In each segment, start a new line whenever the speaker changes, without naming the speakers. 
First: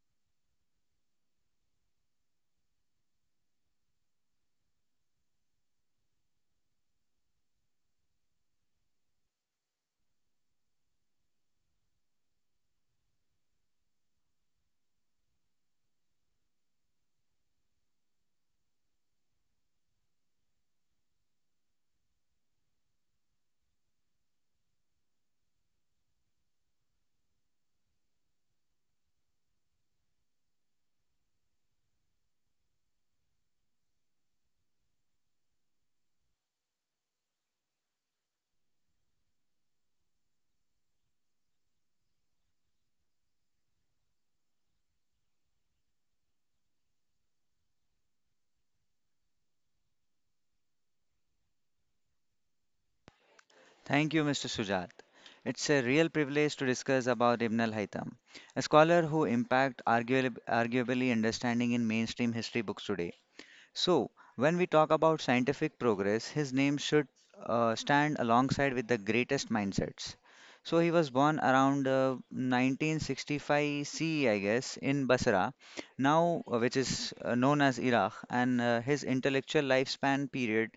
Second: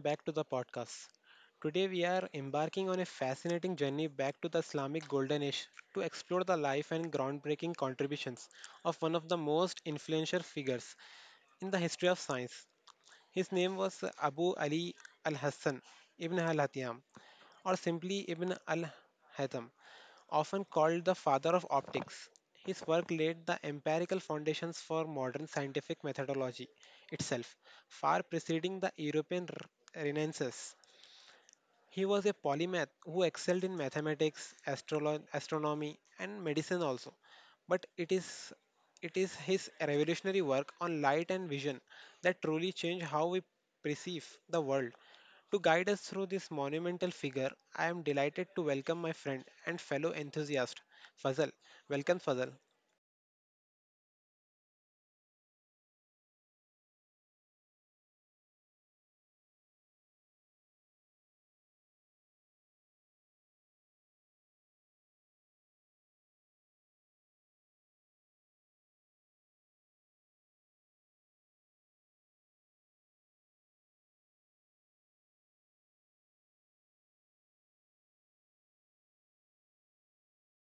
back to the podcast. Today, we are embarking on a fascinating journey back to the Islamic Golden Age to explore the life and groundbreaking contributions of one of the most influential figures in the history of science. His name was Abu Ali al Hassan ibn al Hathiyam, or simply Ibn al-Haytham, often called the father of optics. His work laid the empirical foundations for modern scientific methodology itself, far preceding the European Renaissance. He was a polymath who excelled in mathematics, astronomy, and medicine also. But it is his revolutionary work on light and vision that truly changed how we perceive the world. To guide us through this monumental figure, I am delighted to welcome my friend and fellow enthusiast, Fazal. Welcome, Fazal.
Thank you, Mr. Sujat. It's a real privilege to discuss about Ibn al-Haytham, a scholar who impact arguably understanding in mainstream history books today. So, when we talk about scientific progress, his name should stand alongside with the greatest mindsets. So, he was born around 1965 CE, guess, in Basra, now which is known as Iraq, and his intellectual lifespan period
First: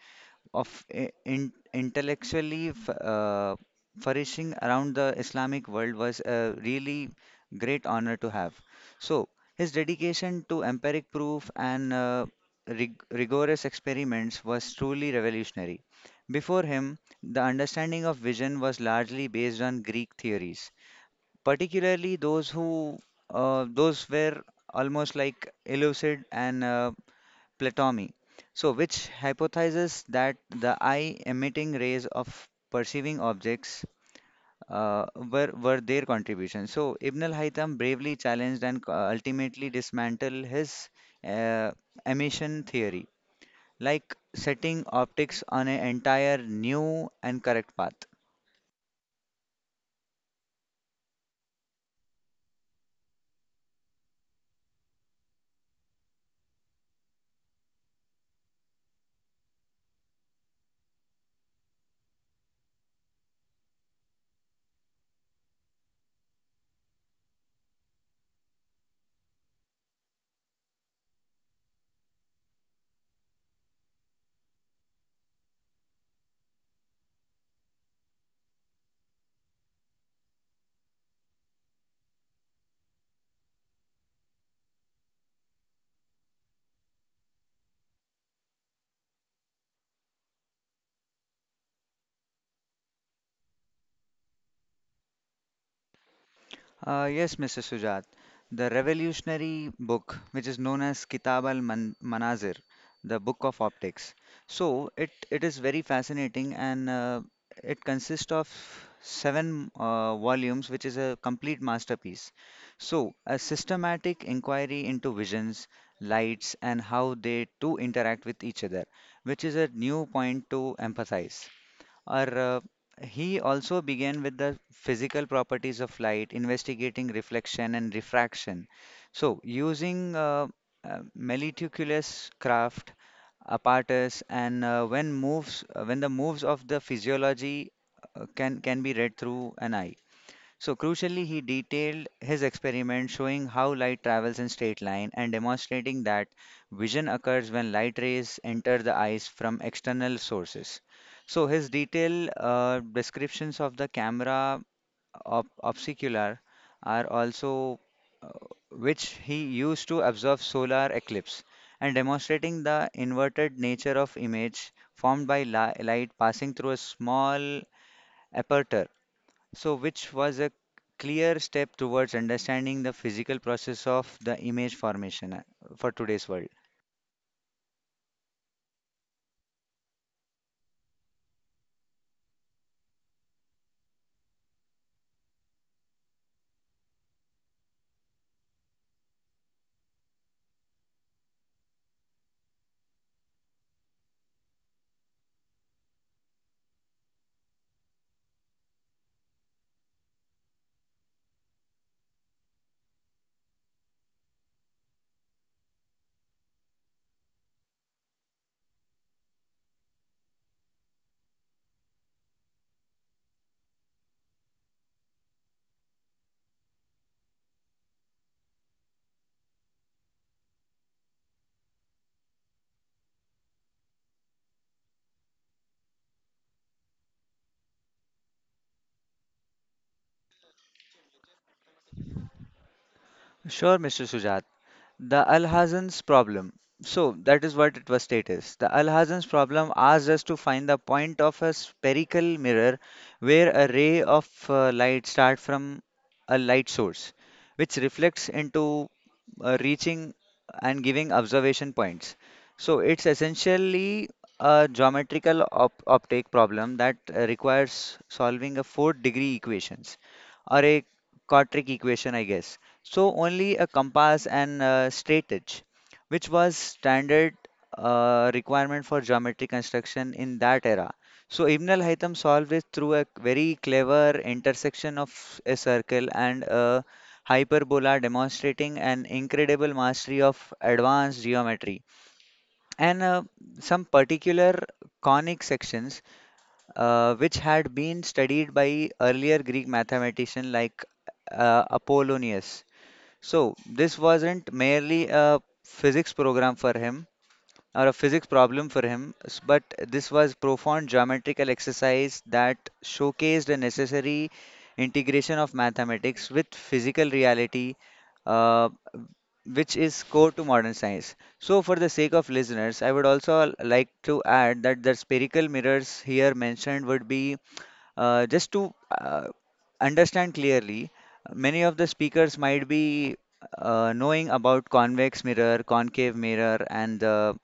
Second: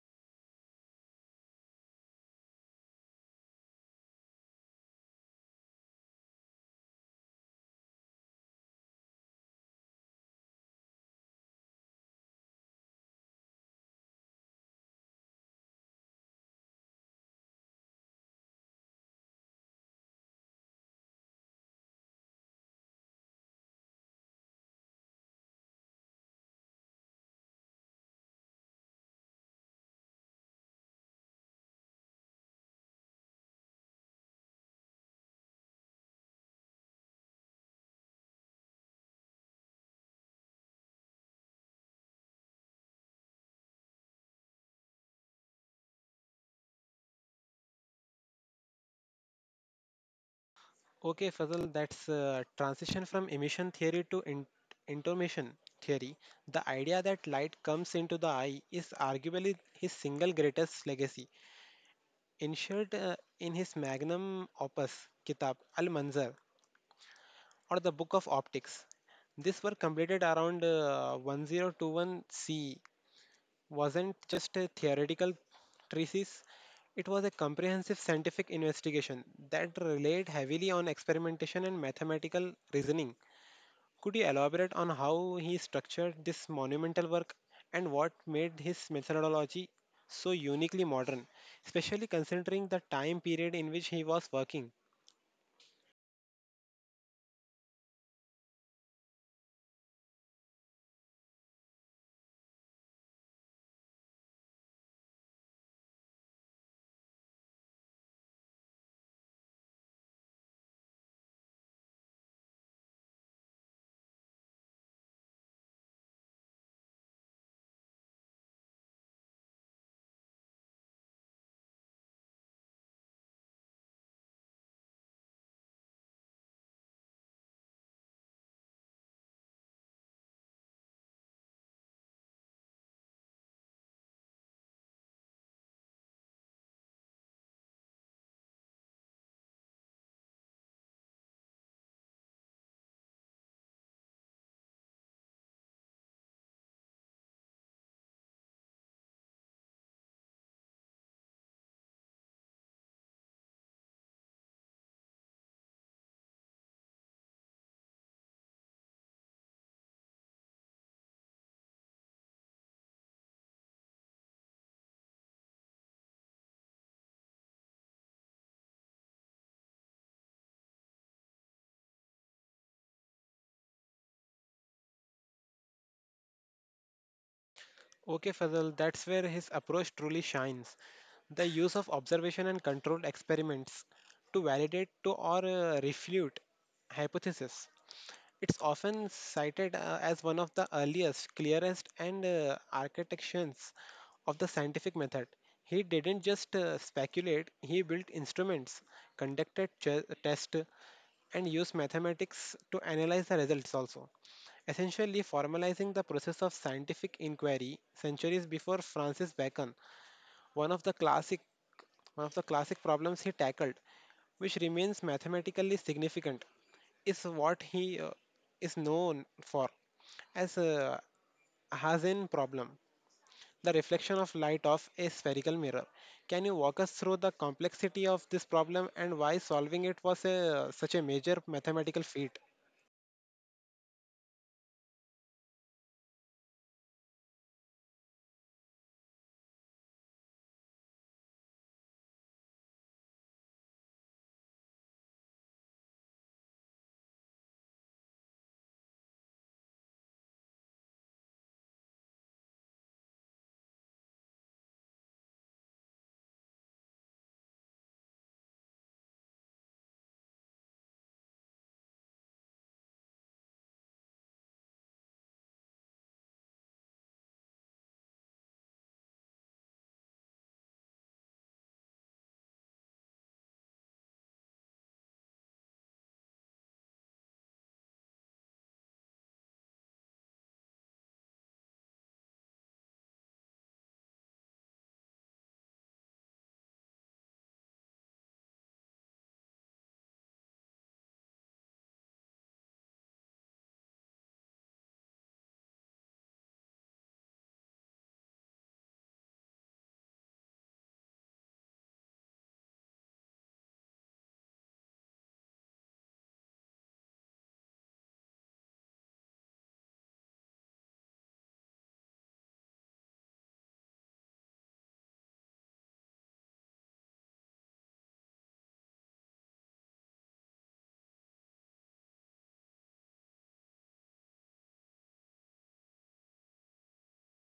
of in, intellectually flourishing around the Islamic world was a really great honor to have. So, his dedication to empiric proof and rigorous experiments was truly revolutionary. Before him, the understanding of vision was largely based on Greek theories, particularly those were almost like elucid and Platomy, so which hypothesizes that the eye emitting rays of perceiving objects were their contribution. So Ibn al-Haytham bravely challenged and ultimately dismantled his uh, emission theory, like setting optics on an entire new and correct path.
Okay, Fazal, that's a transition from emission theory to intomation theory. The idea that light comes into the eye is arguably his single greatest legacy, ensured in his magnum opus, Kitab al-Manzar, or the Book of Optics. This work completed around 1021 C, wasn't just a theoretical treatise, it was a comprehensive scientific investigation that relied heavily on experimentation and mathematical reasoning. Could you elaborate on how he structured this monumental work and what made his methodology so uniquely modern, especially considering the time period in which he was working?
Yes, Mr. Sujat. The revolutionary book, which is known as Kitab Manazir, the Book of Optics. So it is very fascinating and it consists of seven volumes, which is a complete masterpiece. So a systematic inquiry into visions, lights, and how they too interact with each other, which is a new point to emphasize. Or He also began with the physical properties of light, investigating reflection and refraction. So, using meticulous craft, apparatus, and when the moves of the physiology can be read through an eye. So, crucially, he detailed his experiment showing how light travels in straight line and demonstrating that vision occurs when light rays enter the eyes from external sources. So, his detailed descriptions of the camera obscular are also uh, which he used to observe solar eclipse and demonstrating the inverted nature of image formed by light passing through a small aperture so, which was a clear step towards understanding the physical process of the image formation for today's world.
Okay, Fazal, that's where his approach truly shines. The use of observation and controlled experiments to validate to or refute hypothesis. It's often cited as one of the earliest, clearest, and architections of the scientific method. He didn't just speculate, he built instruments, conducted tests, and used mathematics to analyze the results also, essentially formalizing the process of scientific inquiry centuries before Francis Bacon. One of the classic one of the classic problems he tackled, which remains mathematically significant, is what he is known for as a Hazen problem, the reflection of light off a spherical mirror. Can you walk us through the complexity of this problem and why solving it was such a major mathematical feat?
Sure, Mr. Sujat. The Alhazen's problem. So that is what it was stated. The Alhazen's problem asks us to find the point of a spherical mirror where a ray of light starts from a light source, which reflects into reaching and giving observation points. So it's essentially a geometrical optic problem that requires solving a fourth degree equations or a quadratic equation, I guess. So only a compass and straight edge, which was standard requirement for geometric construction in that era. So Ibn al-Haytham solved it through a very clever intersection of a circle and a hyperbola, demonstrating an incredible mastery of advanced geometry. And some particular conic sections, which had been studied by earlier Greek mathematicians like Apollonius. So, this wasn't merely a physics program for him or a physics problem for him, but this was profound geometrical exercise that showcased a necessary integration of mathematics with physical reality, uh, which is core to modern science. So, for the sake of listeners, I would also like to add that the spherical mirrors here mentioned would be just to uh, understand clearly, many of the speakers might be knowing about convex mirror, concave mirror, and the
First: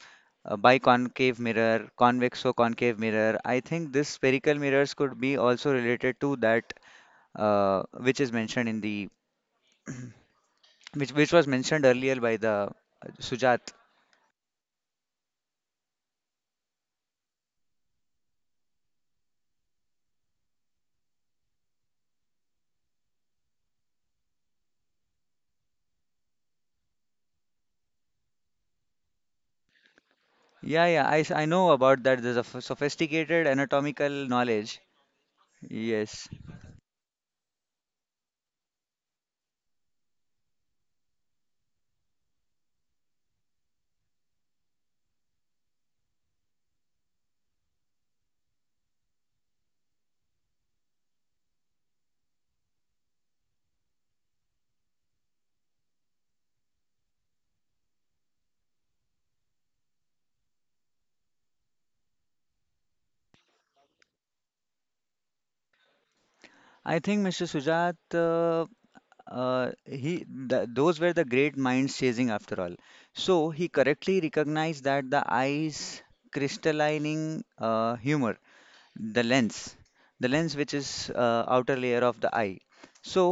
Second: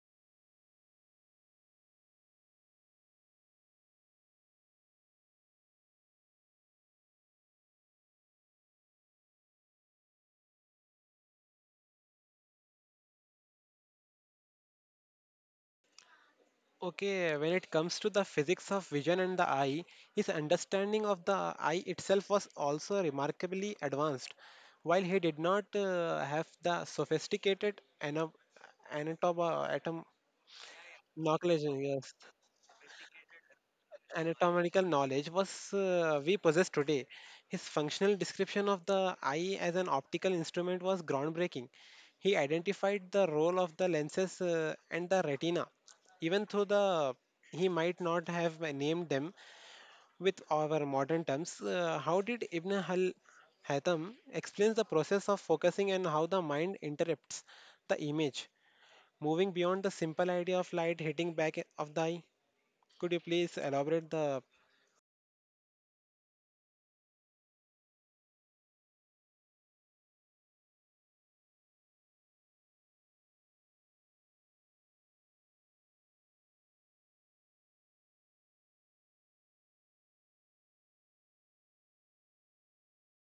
biconcave mirror, convex or concave mirror. I think this spherical mirrors could be also related to that which is mentioned in the which was mentioned earlier by the Sujat.
Okay, when it comes to the physics of vision and the eye, his understanding of the eye itself was also remarkably advanced. While he did not have the sophisticated anatomical atom
Yeah, yeah, I
knowledge,
know about
yes,
that. There's a sophisticated anatomical knowledge.
anatomical knowledge was
Yes.
we possess today. His functional description of the eye as an optical instrument was groundbreaking. He identified the role of the lenses and the retina, even though the he might not have named them with our modern terms. How did Ibn Hal Haytham explains the process of focusing and how the mind interprets the image, moving beyond the simple idea of light hitting back of the eye? Could you please elaborate the
I think Mr. Sujat he th those were the great minds chasing after all. So he correctly recognized that the eyes crystallining humor, the lens, the lens which is outer layer of the eye. So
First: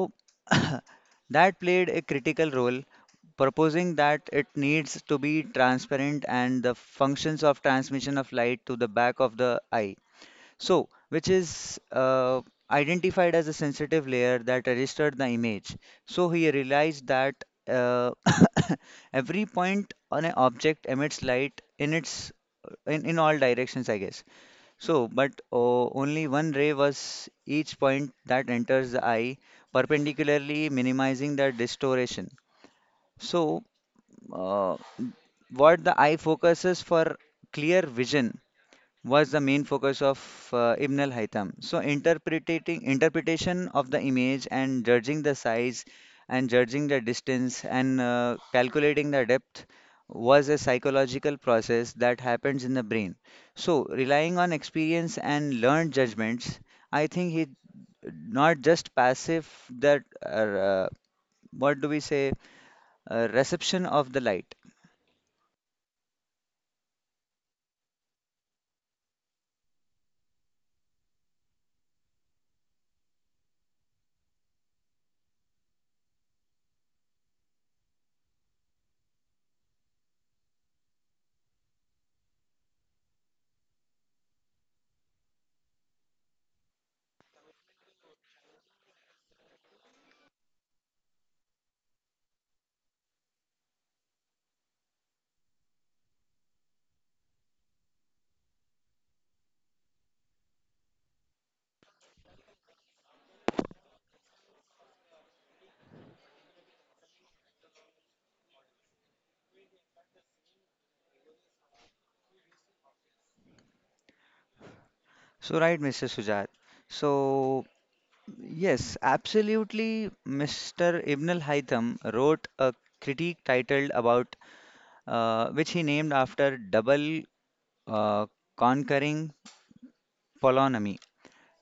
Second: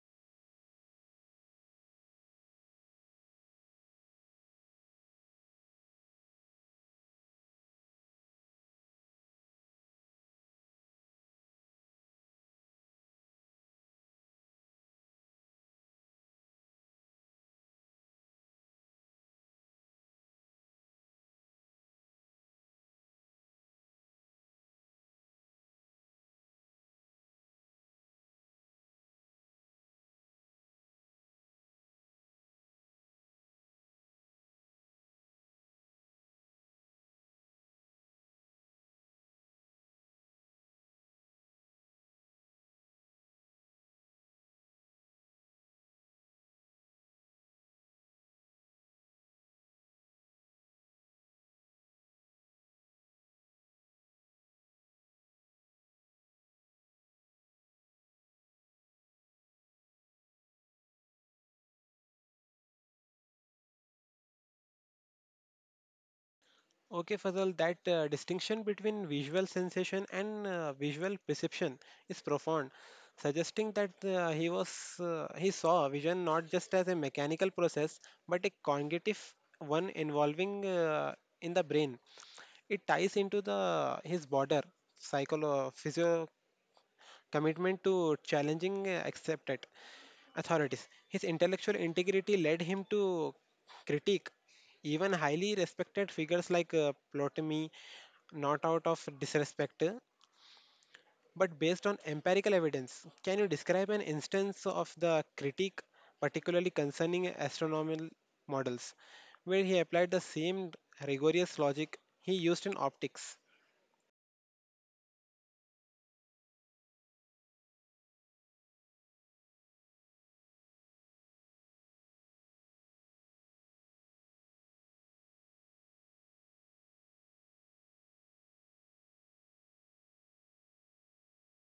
that played a critical role, proposing that it needs to be transparent and the functions of transmission of light to the back of the eye so, which is identified as a sensitive layer that registered the image. So, he realized that uh, every point on an object emits light in all directions, I guess. So, but only one ray was each point that enters the eye, perpendicularly minimizing the distortion. So, uh, what the eye focuses for clear vision was the main focus of Ibn al-Haytham. So interpreting interpretation of the image and judging the size and judging the distance and calculating the depth was a psychological process that happens in the brain. So relying on experience and learned judgments, I think he not just passive that what do we say reception of the light.
Okay, Fazal, that distinction between visual sensation and visual perception is profound, suggesting that he saw vision not just as a mechanical process but a cognitive one involving in the brain. It ties into the his border psycholo physio commitment to challenging accepted authorities. His intellectual integrity led him to critique even highly respected figures like Ptolemy, not out of disrespect, but based on empirical evidence. Can you describe an instance of the critique, particularly concerning astronomical models, where he applied the same rigorous logic he used in optics?
So right, Mr. Sujat. So yes, absolutely. Mr. Ibn al-Haytham wrote a critique titled about which he named after double uh, conquering polonymy,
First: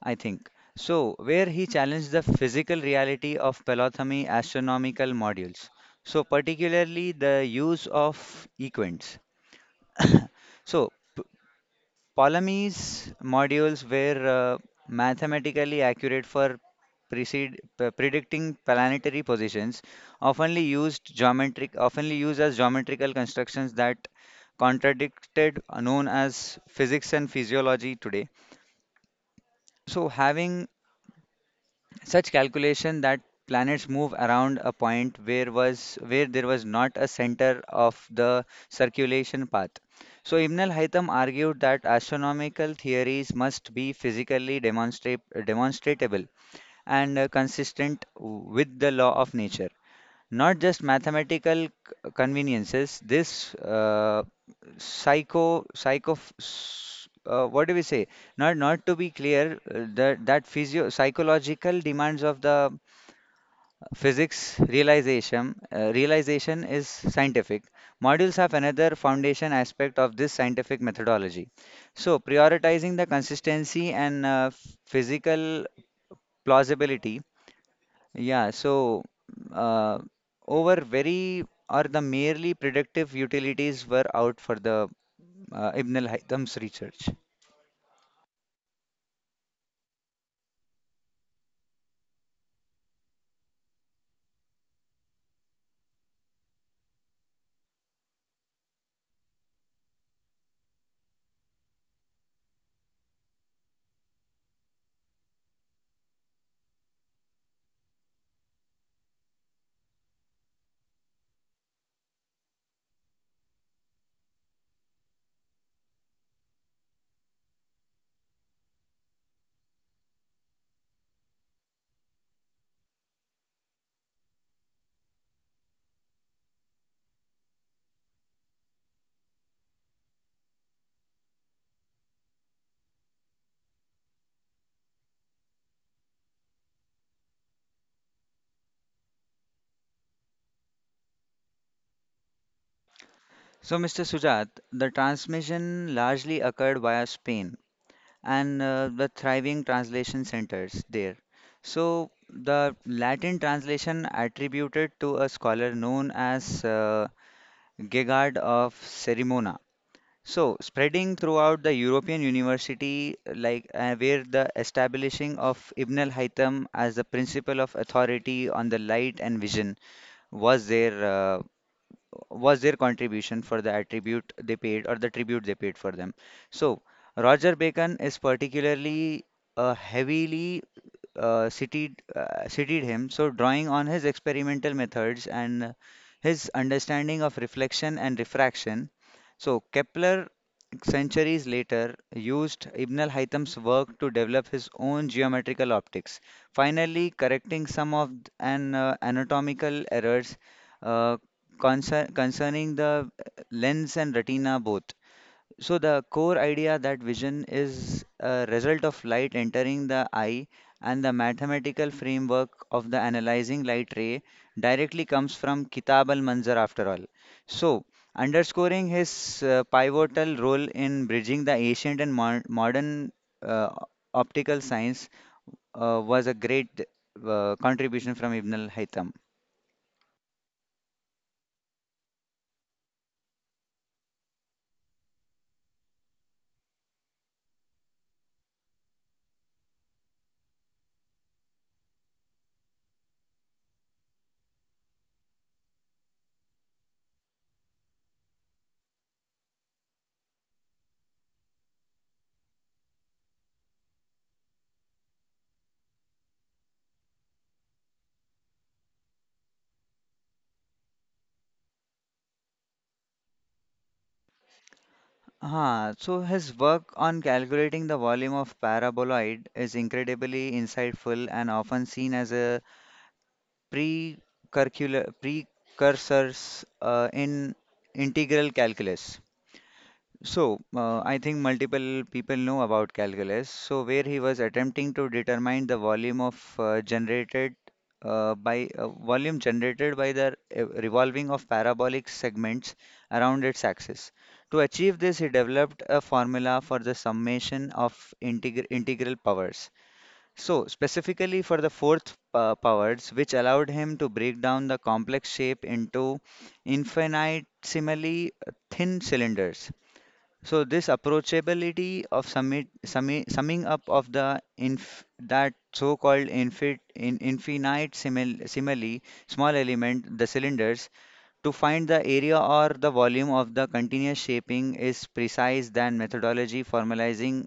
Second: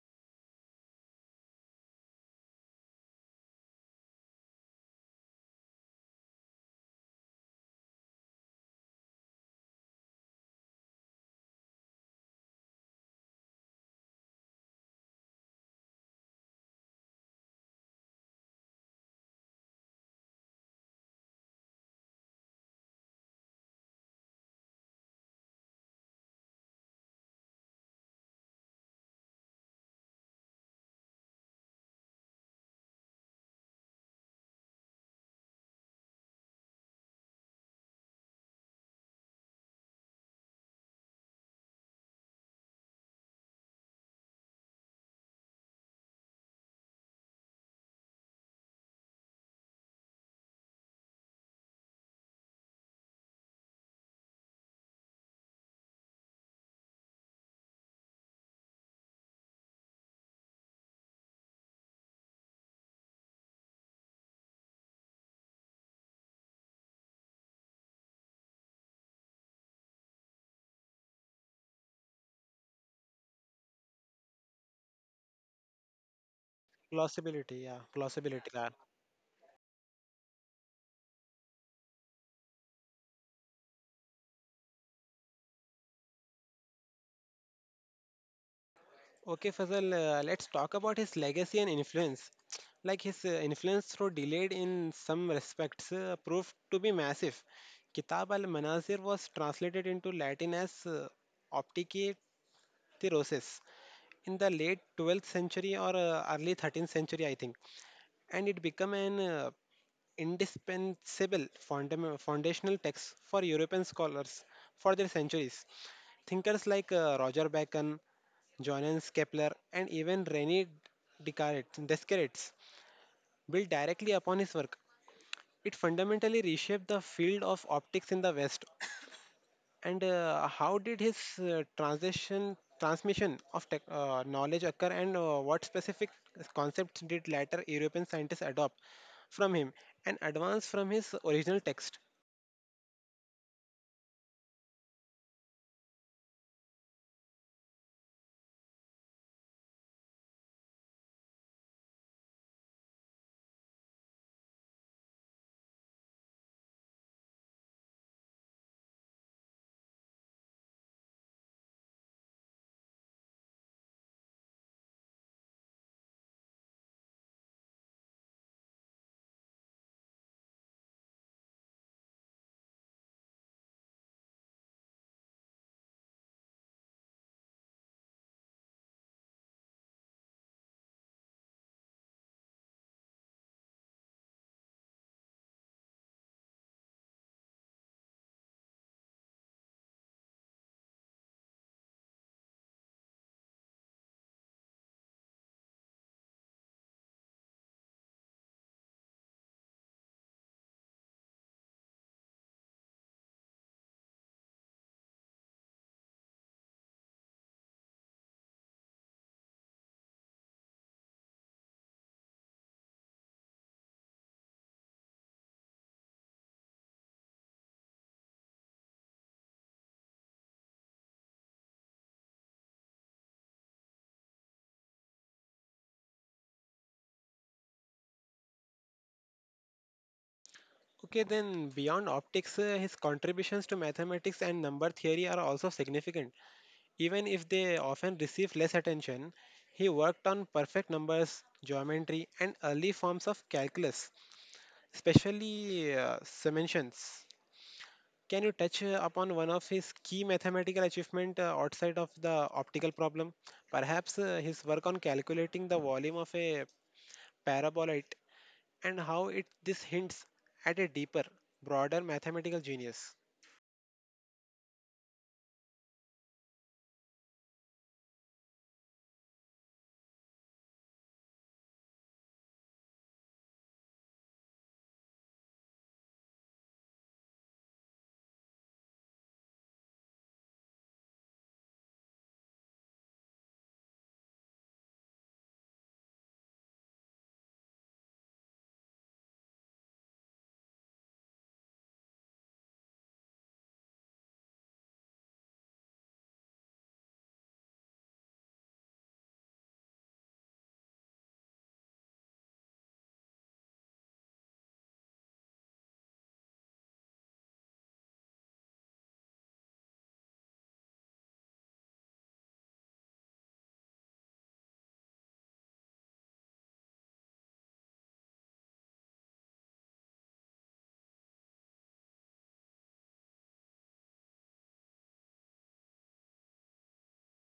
I think. So, where he challenged the physical reality of polygamy astronomical modules. So, particularly the use of equants. So, Ptolemy's modules were mathematically accurate for predicting planetary positions, oftenly used as geometrical constructions that contradicted, known as physics and physiology today. So, having such calculation that planets move around a point where there was not a center of the circulation path. So Ibn al-Haytham argued that astronomical theories must be demonstratable and consistent with the law of nature. Not just mathematical conveniences, this what do we say? Not to be clear, that physio psychological demands of the physics realization is scientific. Modules have another foundation aspect of this scientific methodology. So, prioritizing the consistency and physical plausibility,
Plausibility, yeah, plausibility.
yeah, so uh, over very or the merely predictive utilities were out for the Ibn al-Haytham's research.
Okay, Fazal, let's talk about his legacy and influence. Like his influence, though delayed in some respects, proved to be massive. Kitab al Manazir was translated into Latin as Opticae Roses in the late 12th century or early 13th century, I think. And it became an indispensable foundational text for European scholars for their centuries. Thinkers like Roger Bacon, Johannes Kepler, and even René Descartes built directly upon his work. It fundamentally reshaped the field of optics in the West. And How did his transmission of knowledge occur, and what specific concepts did later European scientists adopt from him and advance from his original text?
So, Mr. Sujat, the transmission largely occurred via Spain and the thriving translation centers there. So, the Latin translation attributed to a scholar known as Gegard of Cerimona. So, spreading throughout the European university, like where the establishing of Ibn al-Haytham as the principle of authority on the light and vision was their uh, was their contribution for the attribute they paid or the tribute they paid for them. So, Roger Bacon is particularly heavily cited him, so drawing on his experimental methods and his understanding of reflection and refraction. So Kepler, centuries later, used Ibn al-Haytham's work to develop his own geometrical optics, finally correcting some of an anatomical errors uh, concerning the lens and retina both. So the core idea that vision is a result of light entering the eye and the mathematical framework of the analyzing light ray directly comes from Kitab al-Manzar after all. So underscoring his pivotal role in bridging the ancient and modern uh, optical science was a great contribution from Ibn al-Haytham.
Okay, then beyond optics, his contributions to mathematics and number theory are also significant. Even if they often receive less attention, he worked on perfect numbers, geometry, and early forms of calculus, especially summations. Can you touch upon one of his key mathematical achievement outside of the optical problem? Perhaps his work on calculating the volume of a paraboloid and how it this hints at a deeper, broader mathematical genius.
Ah, so his work on calculating the volume of paraboloid is incredibly insightful and often seen as a precurcular precursors in integral calculus. So, I think multiple people know about calculus. So, where he was attempting to determine the volume generated by the revolving of parabolic segments around its axis. To achieve this, he developed a formula for the summation of integral powers. So, specifically for the fourth powers, which allowed him to break down the complex shape into infinitesimally thin cylinders. So this approachability of summing up of the inf, that so-called infit, in, infinite simile, small element, the cylinders, to find the area or the volume of the continuous shaping is precise than methodology formalizing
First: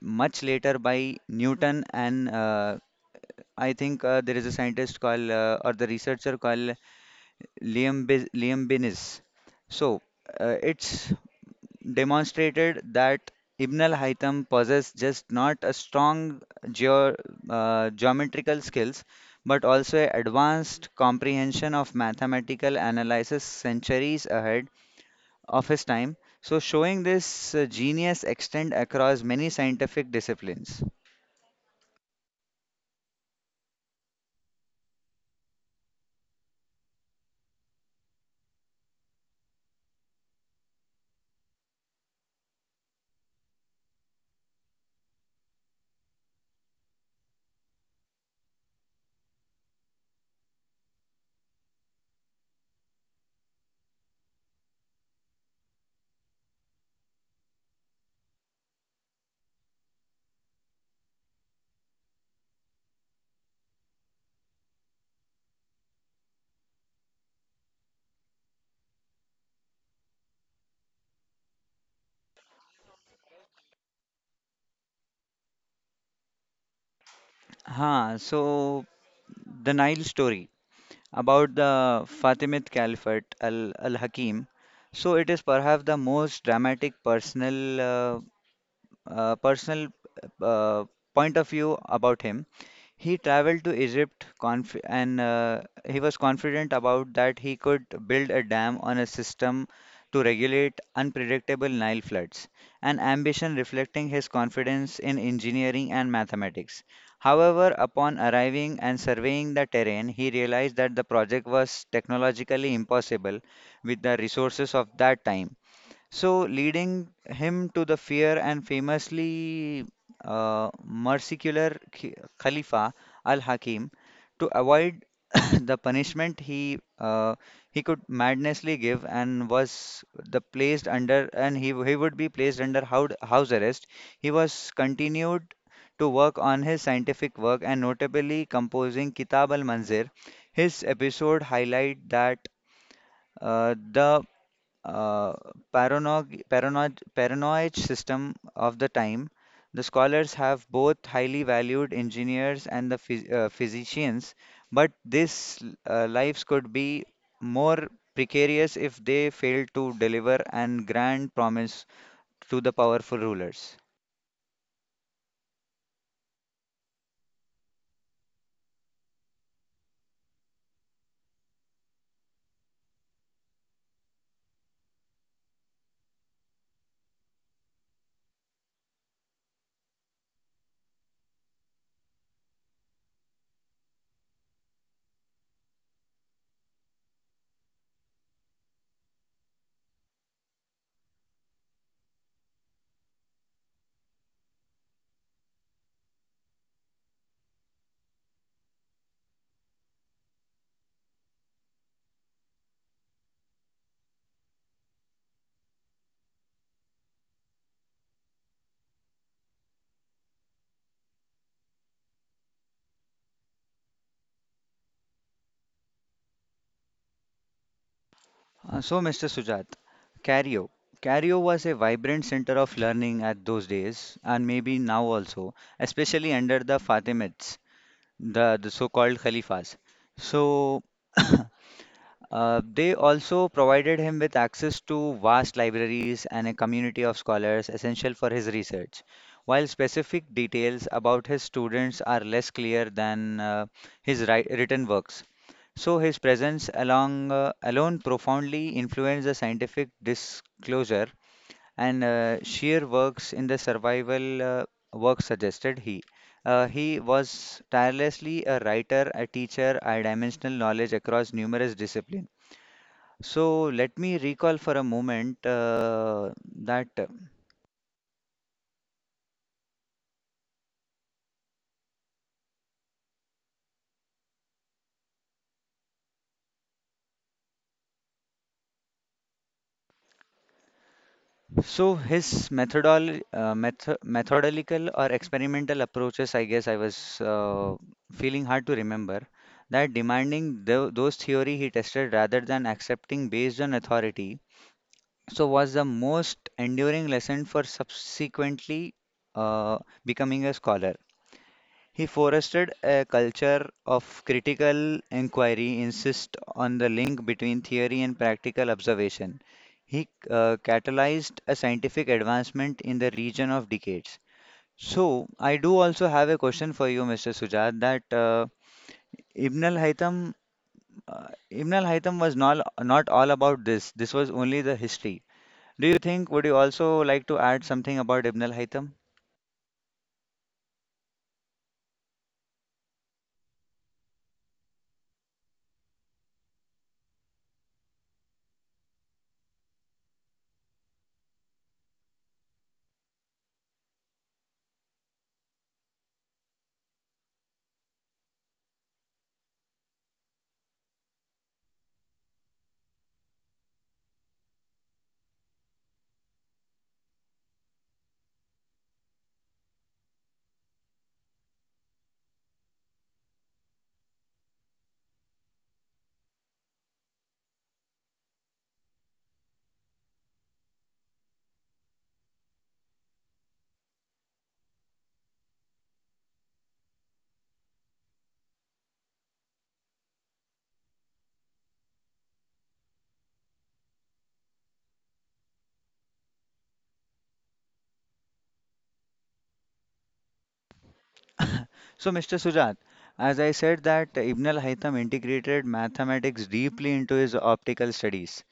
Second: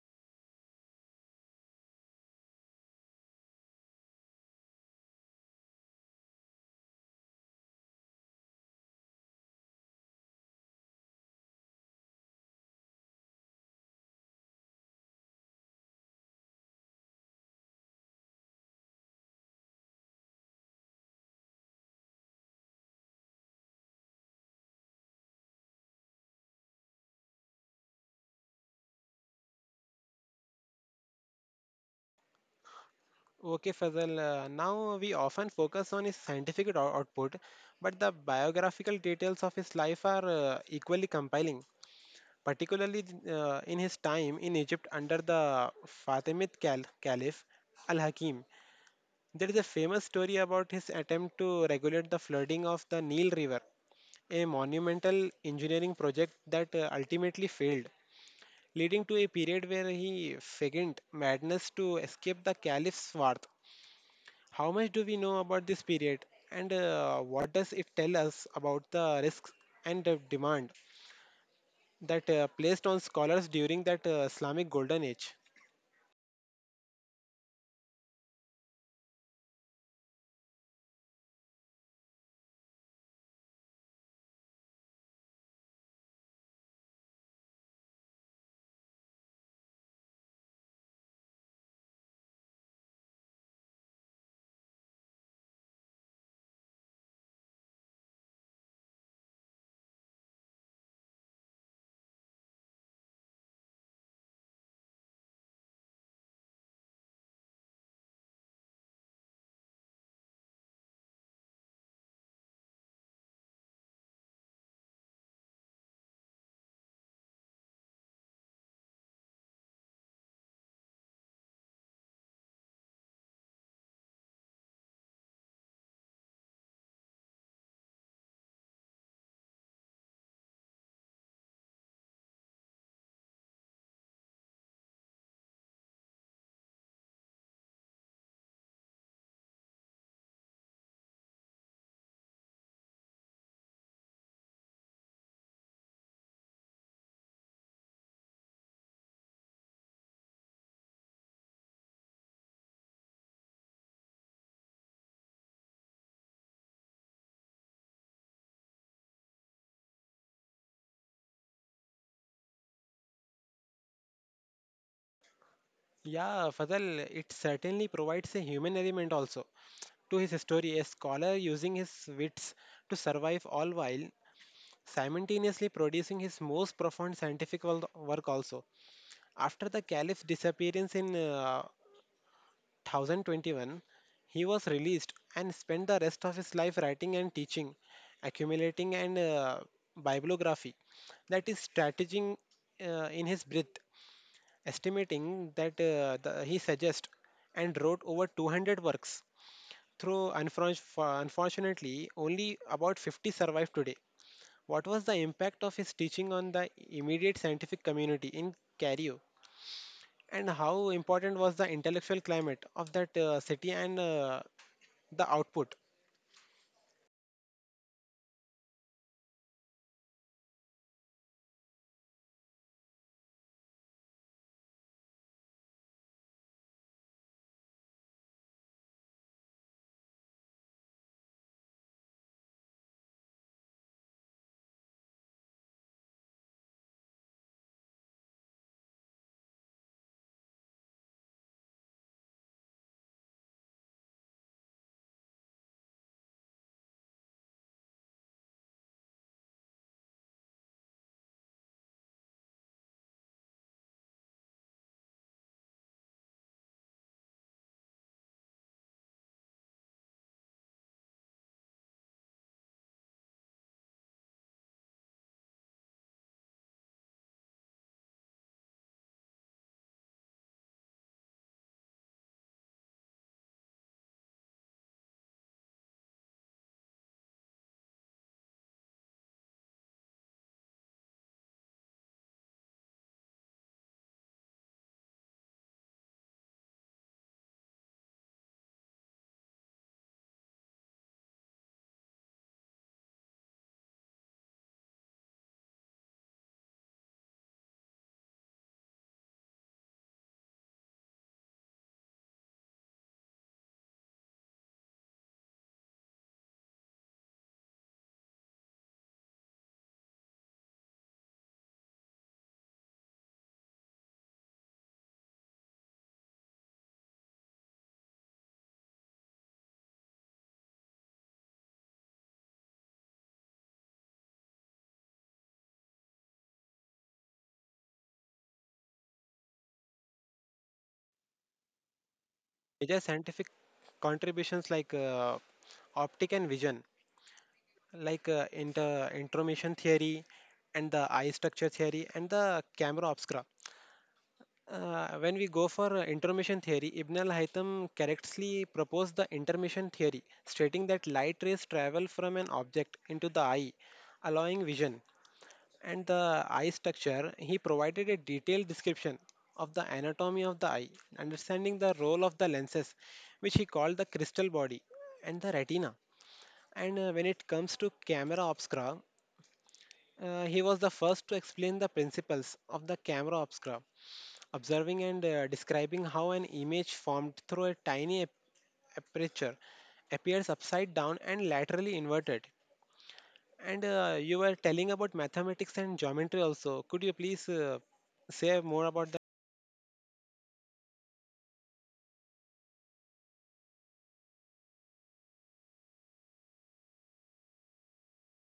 much later by Newton and I think there is a scientist called or the researcher called Liam Binnis. So it's demonstrated that Ibn al-Haytham possessed just not a strong geo- geometrical skills, but also a advanced comprehension of mathematical analysis centuries ahead of his time. So showing this genius extend across many scientific disciplines.
Okay, Fazal. Now we often focus on his scientific output, but the biographical details of his life are equally compelling, particularly in his time in Egypt under the Fatimid Caliph Al Hakim. There is a famous story about his attempt to regulate the flooding of the Nile River, a monumental engineering project that ultimately failed, leading to a period where he feigned madness to escape the caliph's wrath. How much do we know about this period, and what does it tell us about the risks and the demand that placed on scholars during that Islamic Golden Age?
So the Nile story about the Fatimid Caliphate Al-Hakim. So it is perhaps the most dramatic personal uh, point of view about him. He traveled to Egypt conf and he was confident about that he could build a dam on a system to regulate unpredictable Nile floods, an ambition reflecting his confidence in engineering and mathematics. However, upon arriving and surveying the terrain, he realized that the project was technologically impossible with the resources of that time. So, leading him to the fear and famously merciless Khalifa al-Hakim to avoid the punishment he could madnessly give and was the placed under and he would be placed under house arrest. He was continued to work on his scientific work and notably composing Kitab al-Manzir. His episode highlight that uh, the uh, paranoid system of the time. The scholars have both highly valued engineers and the physicians, but these lives could be more precarious if they failed to deliver and grand promise to the powerful rulers.
Yeah, Fazal, it certainly provides a human element also to his story. A scholar using his wits to survive, all while simultaneously producing his most profound scientific work also. After the caliph's disappearance in 2021, he was released and spent the rest of his life writing and teaching, accumulating and bibliography. That is strategizing in his breath, estimating that he suggests and wrote over 200 works. Unfortunately, only about 50 survive today. What was the impact of his teaching on the immediate scientific community in Cario? And how important was the intellectual climate of that city and the output
So, Mr. Sujat, Cario. Cario was a vibrant center of learning at those days, and maybe now also, especially under the Fatimids. The so-called Khalifas. So they also provided him with access to vast libraries and a community of scholars essential for his research. While specific details about his students are less clear than written works, so his presence, alone profoundly influenced the scientific disclosure and sheer works in the survival work suggested he. He was tirelessly a writer, a teacher, a dimensional knowledge across numerous disciplines. So let me recall for a moment that so his methodol method methodical or experimental approaches, I guess I was feeling hard to remember that demanding those theory he tested rather than accepting based on authority so was the most enduring lesson for subsequently uh, becoming a scholar. He fostered a culture of critical inquiry, insist on the link between theory and practical observation. He catalyzed a scientific advancement in the region of decades. So, I do also have a question for you, Mr. Sujat, that Ibn al-Haytham, Ibn al-Haytham was not all about this. This was only the history. Do you think would you also like to add something about Ibn al-Haytham?
major scientific contributions like optic and vision like intermission theory and the eye structure theory and the camera obscura? When we go for intermission theory, Ibn al-Haytham correctly proposed the intermission theory, stating that light rays travel from an object into the eye, allowing vision. And the eye structure, he provided a detailed description of the anatomy of the eye, understanding the role of the lenses, which he called the crystal body and the retina. And when it comes to camera obscura, he was the first to explain the principles of the camera obscura, observing and describing how an image formed through a tiny aperture appears upside down and laterally inverted. And you were telling about mathematics and geometry also. Could you please say more about that?
So, Mr. Sujat, as I said that Ibn al-Haytham integrated mathematics deeply into his optical studies.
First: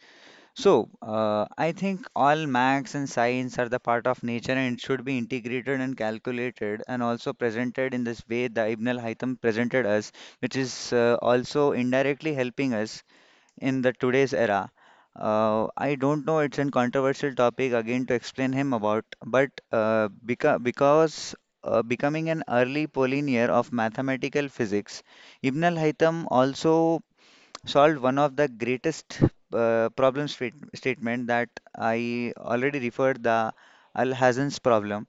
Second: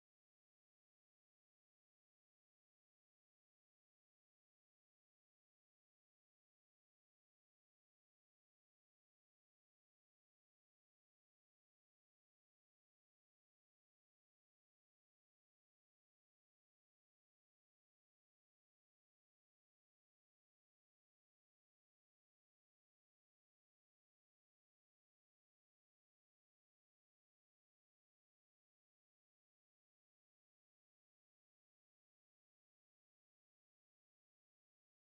So, I think all maths and science are the part of nature and it should be integrated and calculated and also presented in this way the Ibn al-Haytham presented us, which is also indirectly helping us in the today's era. I don't know, it's a controversial topic again to explain him about, but because becoming an early pioneer of mathematical physics, Ibn al-Haytham also solved one of the greatest problem state statement that I already referred the Al-Hasan's problem,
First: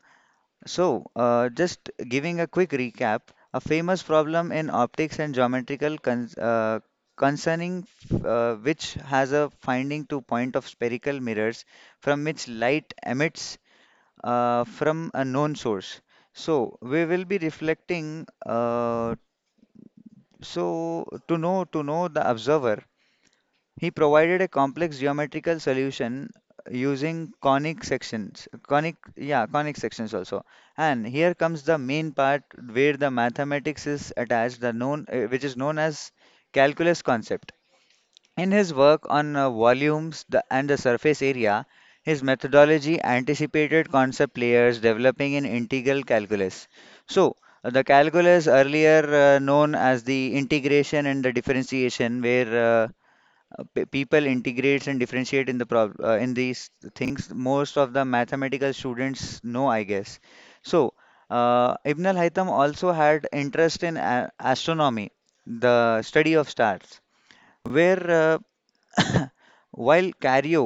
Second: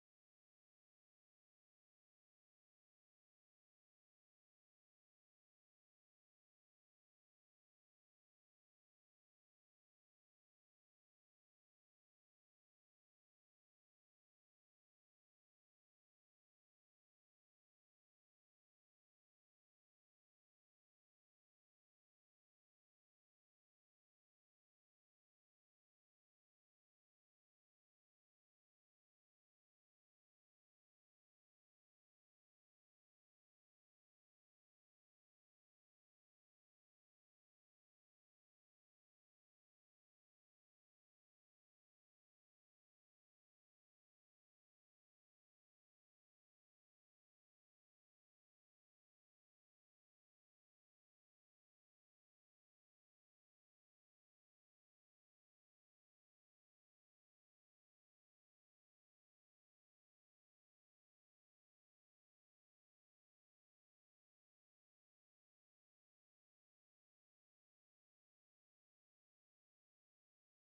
so, just giving a quick recap, a famous problem in optics and geometrical concerning which has a finding to point of spherical mirrors from which light emits from a known source. So, we will be reflecting so to know the observer. He provided a complex geometrical solution using conic sections, conic sections also. And here comes the main part where the mathematics is attached, the known, which is known as calculus concept. In his work on volumes and the surface area, his methodology anticipated concept layers developing in integral calculus. So, the calculus earlier known as the integration and the differentiation, where people integrates and differentiate in the prob in these things most of the mathematical students know, I guess. So Ibn al-Haytham also had interest in astronomy, the study of stars, where while cairo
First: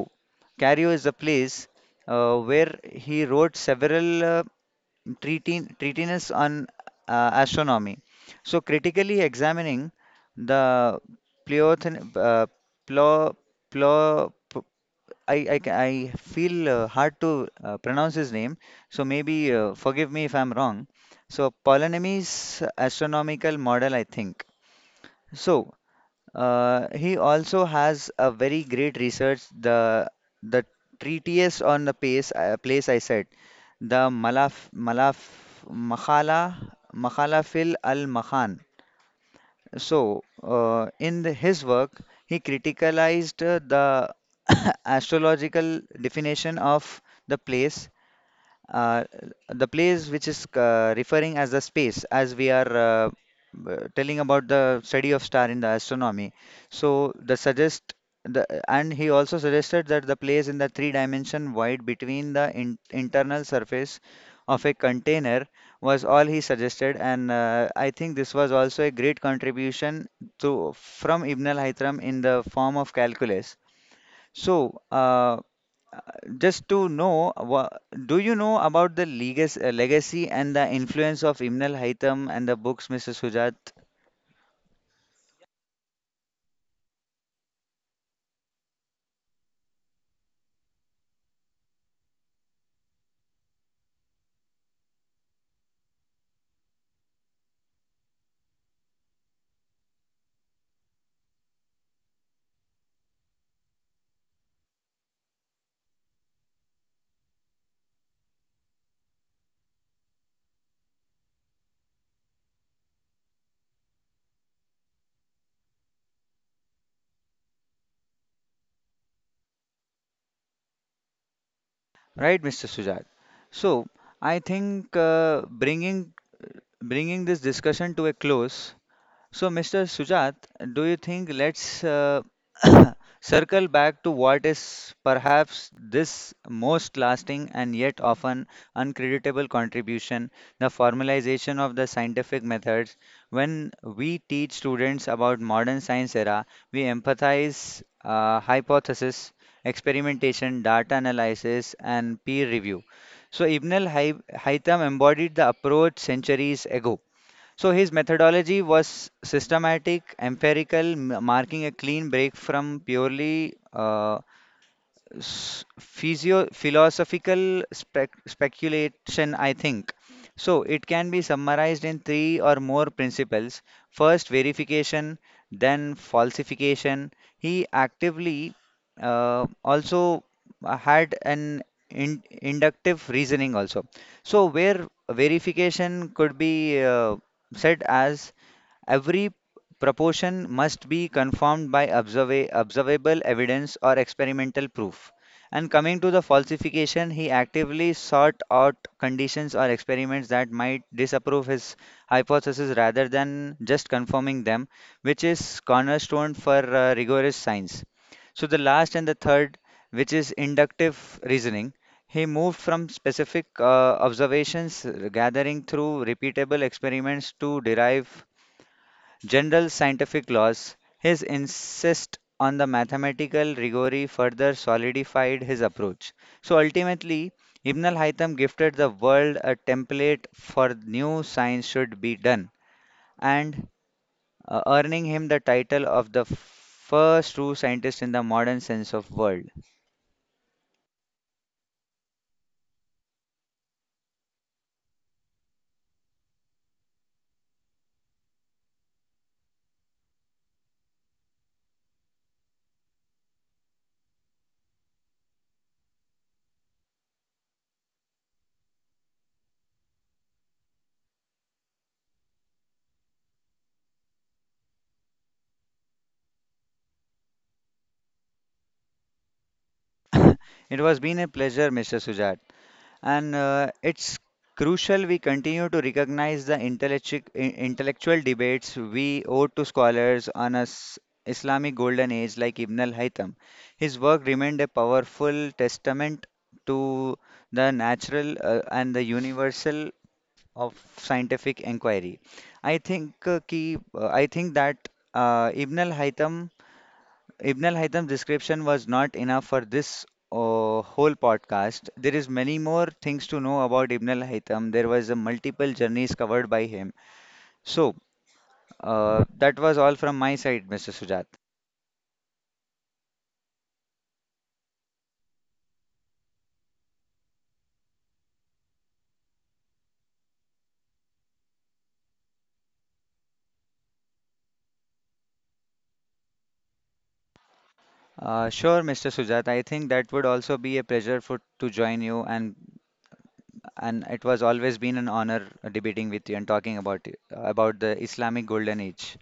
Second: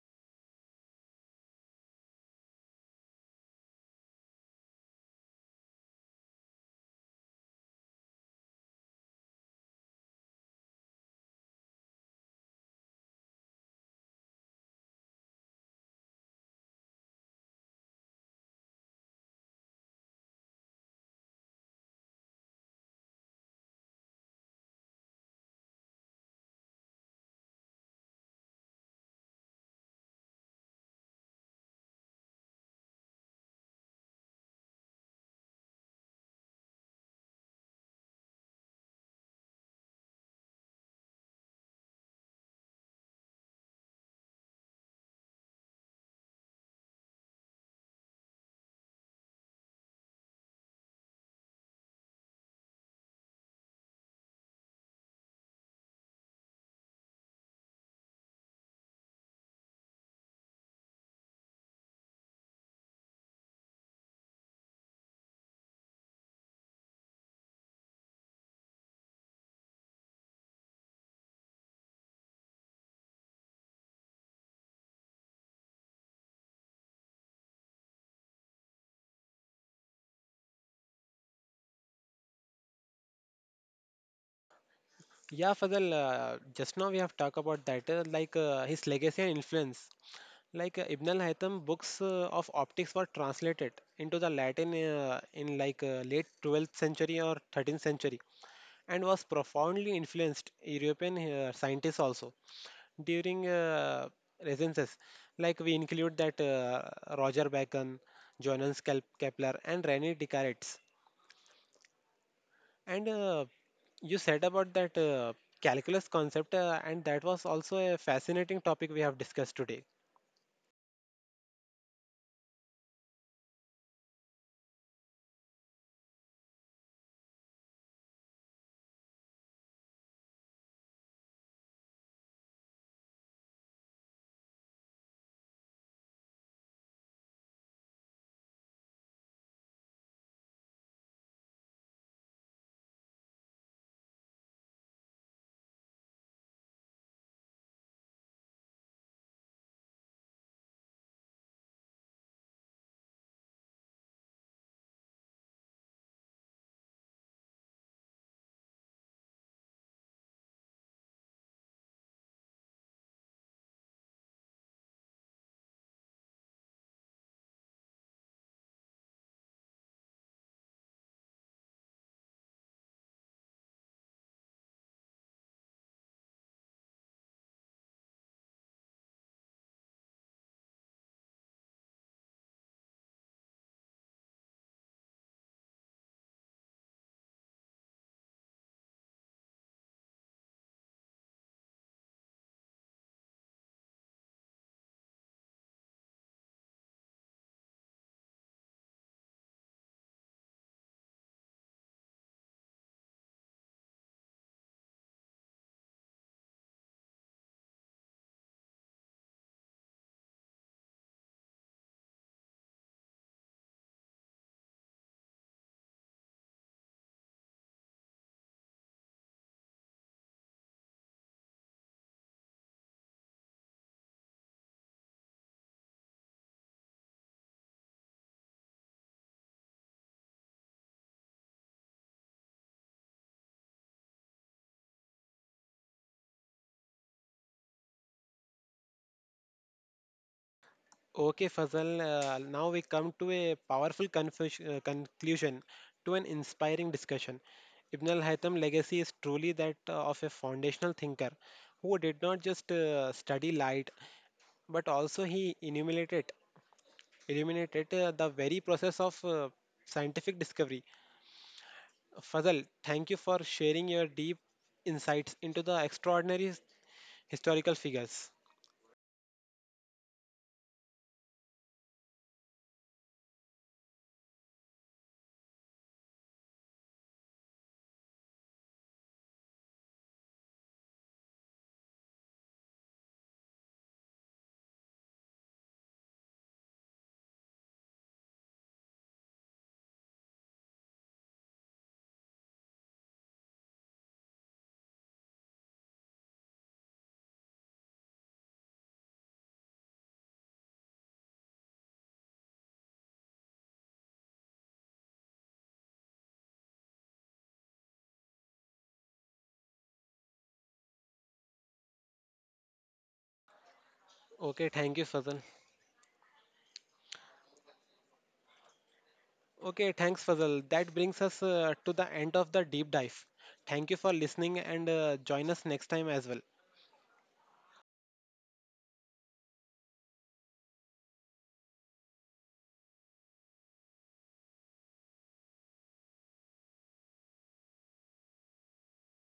cairo is a place where he wrote several treatise on astronomy. So critically examining the pleothen, plo, plo, p- I, ca- I feel hard to pronounce his name, so maybe forgive me if I'm wrong. So Ptolemy's astronomical model, I think. So he also has a very great research, the treatise on the place, the Malaf Malaf Makhala Makhalafil al Mahan. So, in his work, he criticalized the astrological definition of the place, uh, the place which is referring as the space as we are telling about the study of star in the astronomy. So the suggest the and he also suggested that the place in the three dimension void between internal surface of a container was all he suggested, and I think this was also a great contribution to from Ibn al-Haytham in the form of calculus. So, just to know, do you know about the legacy and the influence of Imnal haytham and the books, Mr. Sujat?
Yeah, Fazal, just now we have talked about that, his legacy and influence. Like Ibn al-Haytham books of optics were translated into the Latin in like late 12th century or 13th century and was profoundly influenced European scientists also during recenses. Like we include that Roger Bacon, Johannes Kepler, and René Descartes. And you said about that calculus concept, and that was also a fascinating topic we have discussed today.
Right, Mr. Sujat. So I think bringing this discussion to a close. So, Mr. Sujat, do you think let's circle back to what is perhaps this most lasting and yet often uncreditable contribution, the formalization of the scientific methods. When we teach students about modern science era, we empathize hypothesis, experimentation, data analysis, and peer review. So Ibn al-Haytham embodied the approach centuries ago, so his methodology was systematic, empirical, marking a clean break from purely s- physio philosophical speculation, I think. So it can be summarized in three or more principles. First, verification, then falsification. He actively also had an in inductive reasoning also. So where verification could be said as: Every proportion must be confirmed by observable evidence or experimental proof. And coming to the falsification, he actively sought out conditions or experiments that might disapprove his hypothesis, rather than just confirming them, which is cornerstone for rigorous science. So the last and the third, which is inductive reasoning, he moved from specific observations gathering through repeatable experiments to derive general scientific laws. His insist on the mathematical rigor further solidified his approach. So ultimately, Ibn al-Haytham gifted the world a template for new science should be done, and earning him the title of the first true scientist in the modern sense of world.
Okay, Fazal, now we come to a powerful confusion, conclusion to an inspiring discussion. Ibn al-Haytham legacy is truly that of a foundational thinker who did not just study light but also he illuminated the very process of scientific discovery. Fazal, thank you for sharing your deep insights into the extraordinary historical figures.
it was been a pleasure, Mr. Sujat. And it's crucial we continue to recognize the intellectual debates we owe to scholars on Islamic golden age like Ibn al-Haytham. His work remained a powerful testament to the natural and the universal of scientific inquiry. I think that uh, Ibn al-Haytham Ibn al-Haytham's description was not enough for this whole podcast. There is many more things to know about Ibn al-Haytham. There was a multiple journeys covered by him. So that was all from my side, Mr. Sujat.
Okay, thank you, Fazal. Okay, thanks, Fazal. That brings us to the end of the deep dive. Thank you for listening and join us next time as well.
Sure, Mr. Sujat. I think that would also be a pleasure for to join you, and it was always been an honor debating with you and talking about the Islamic Golden Age.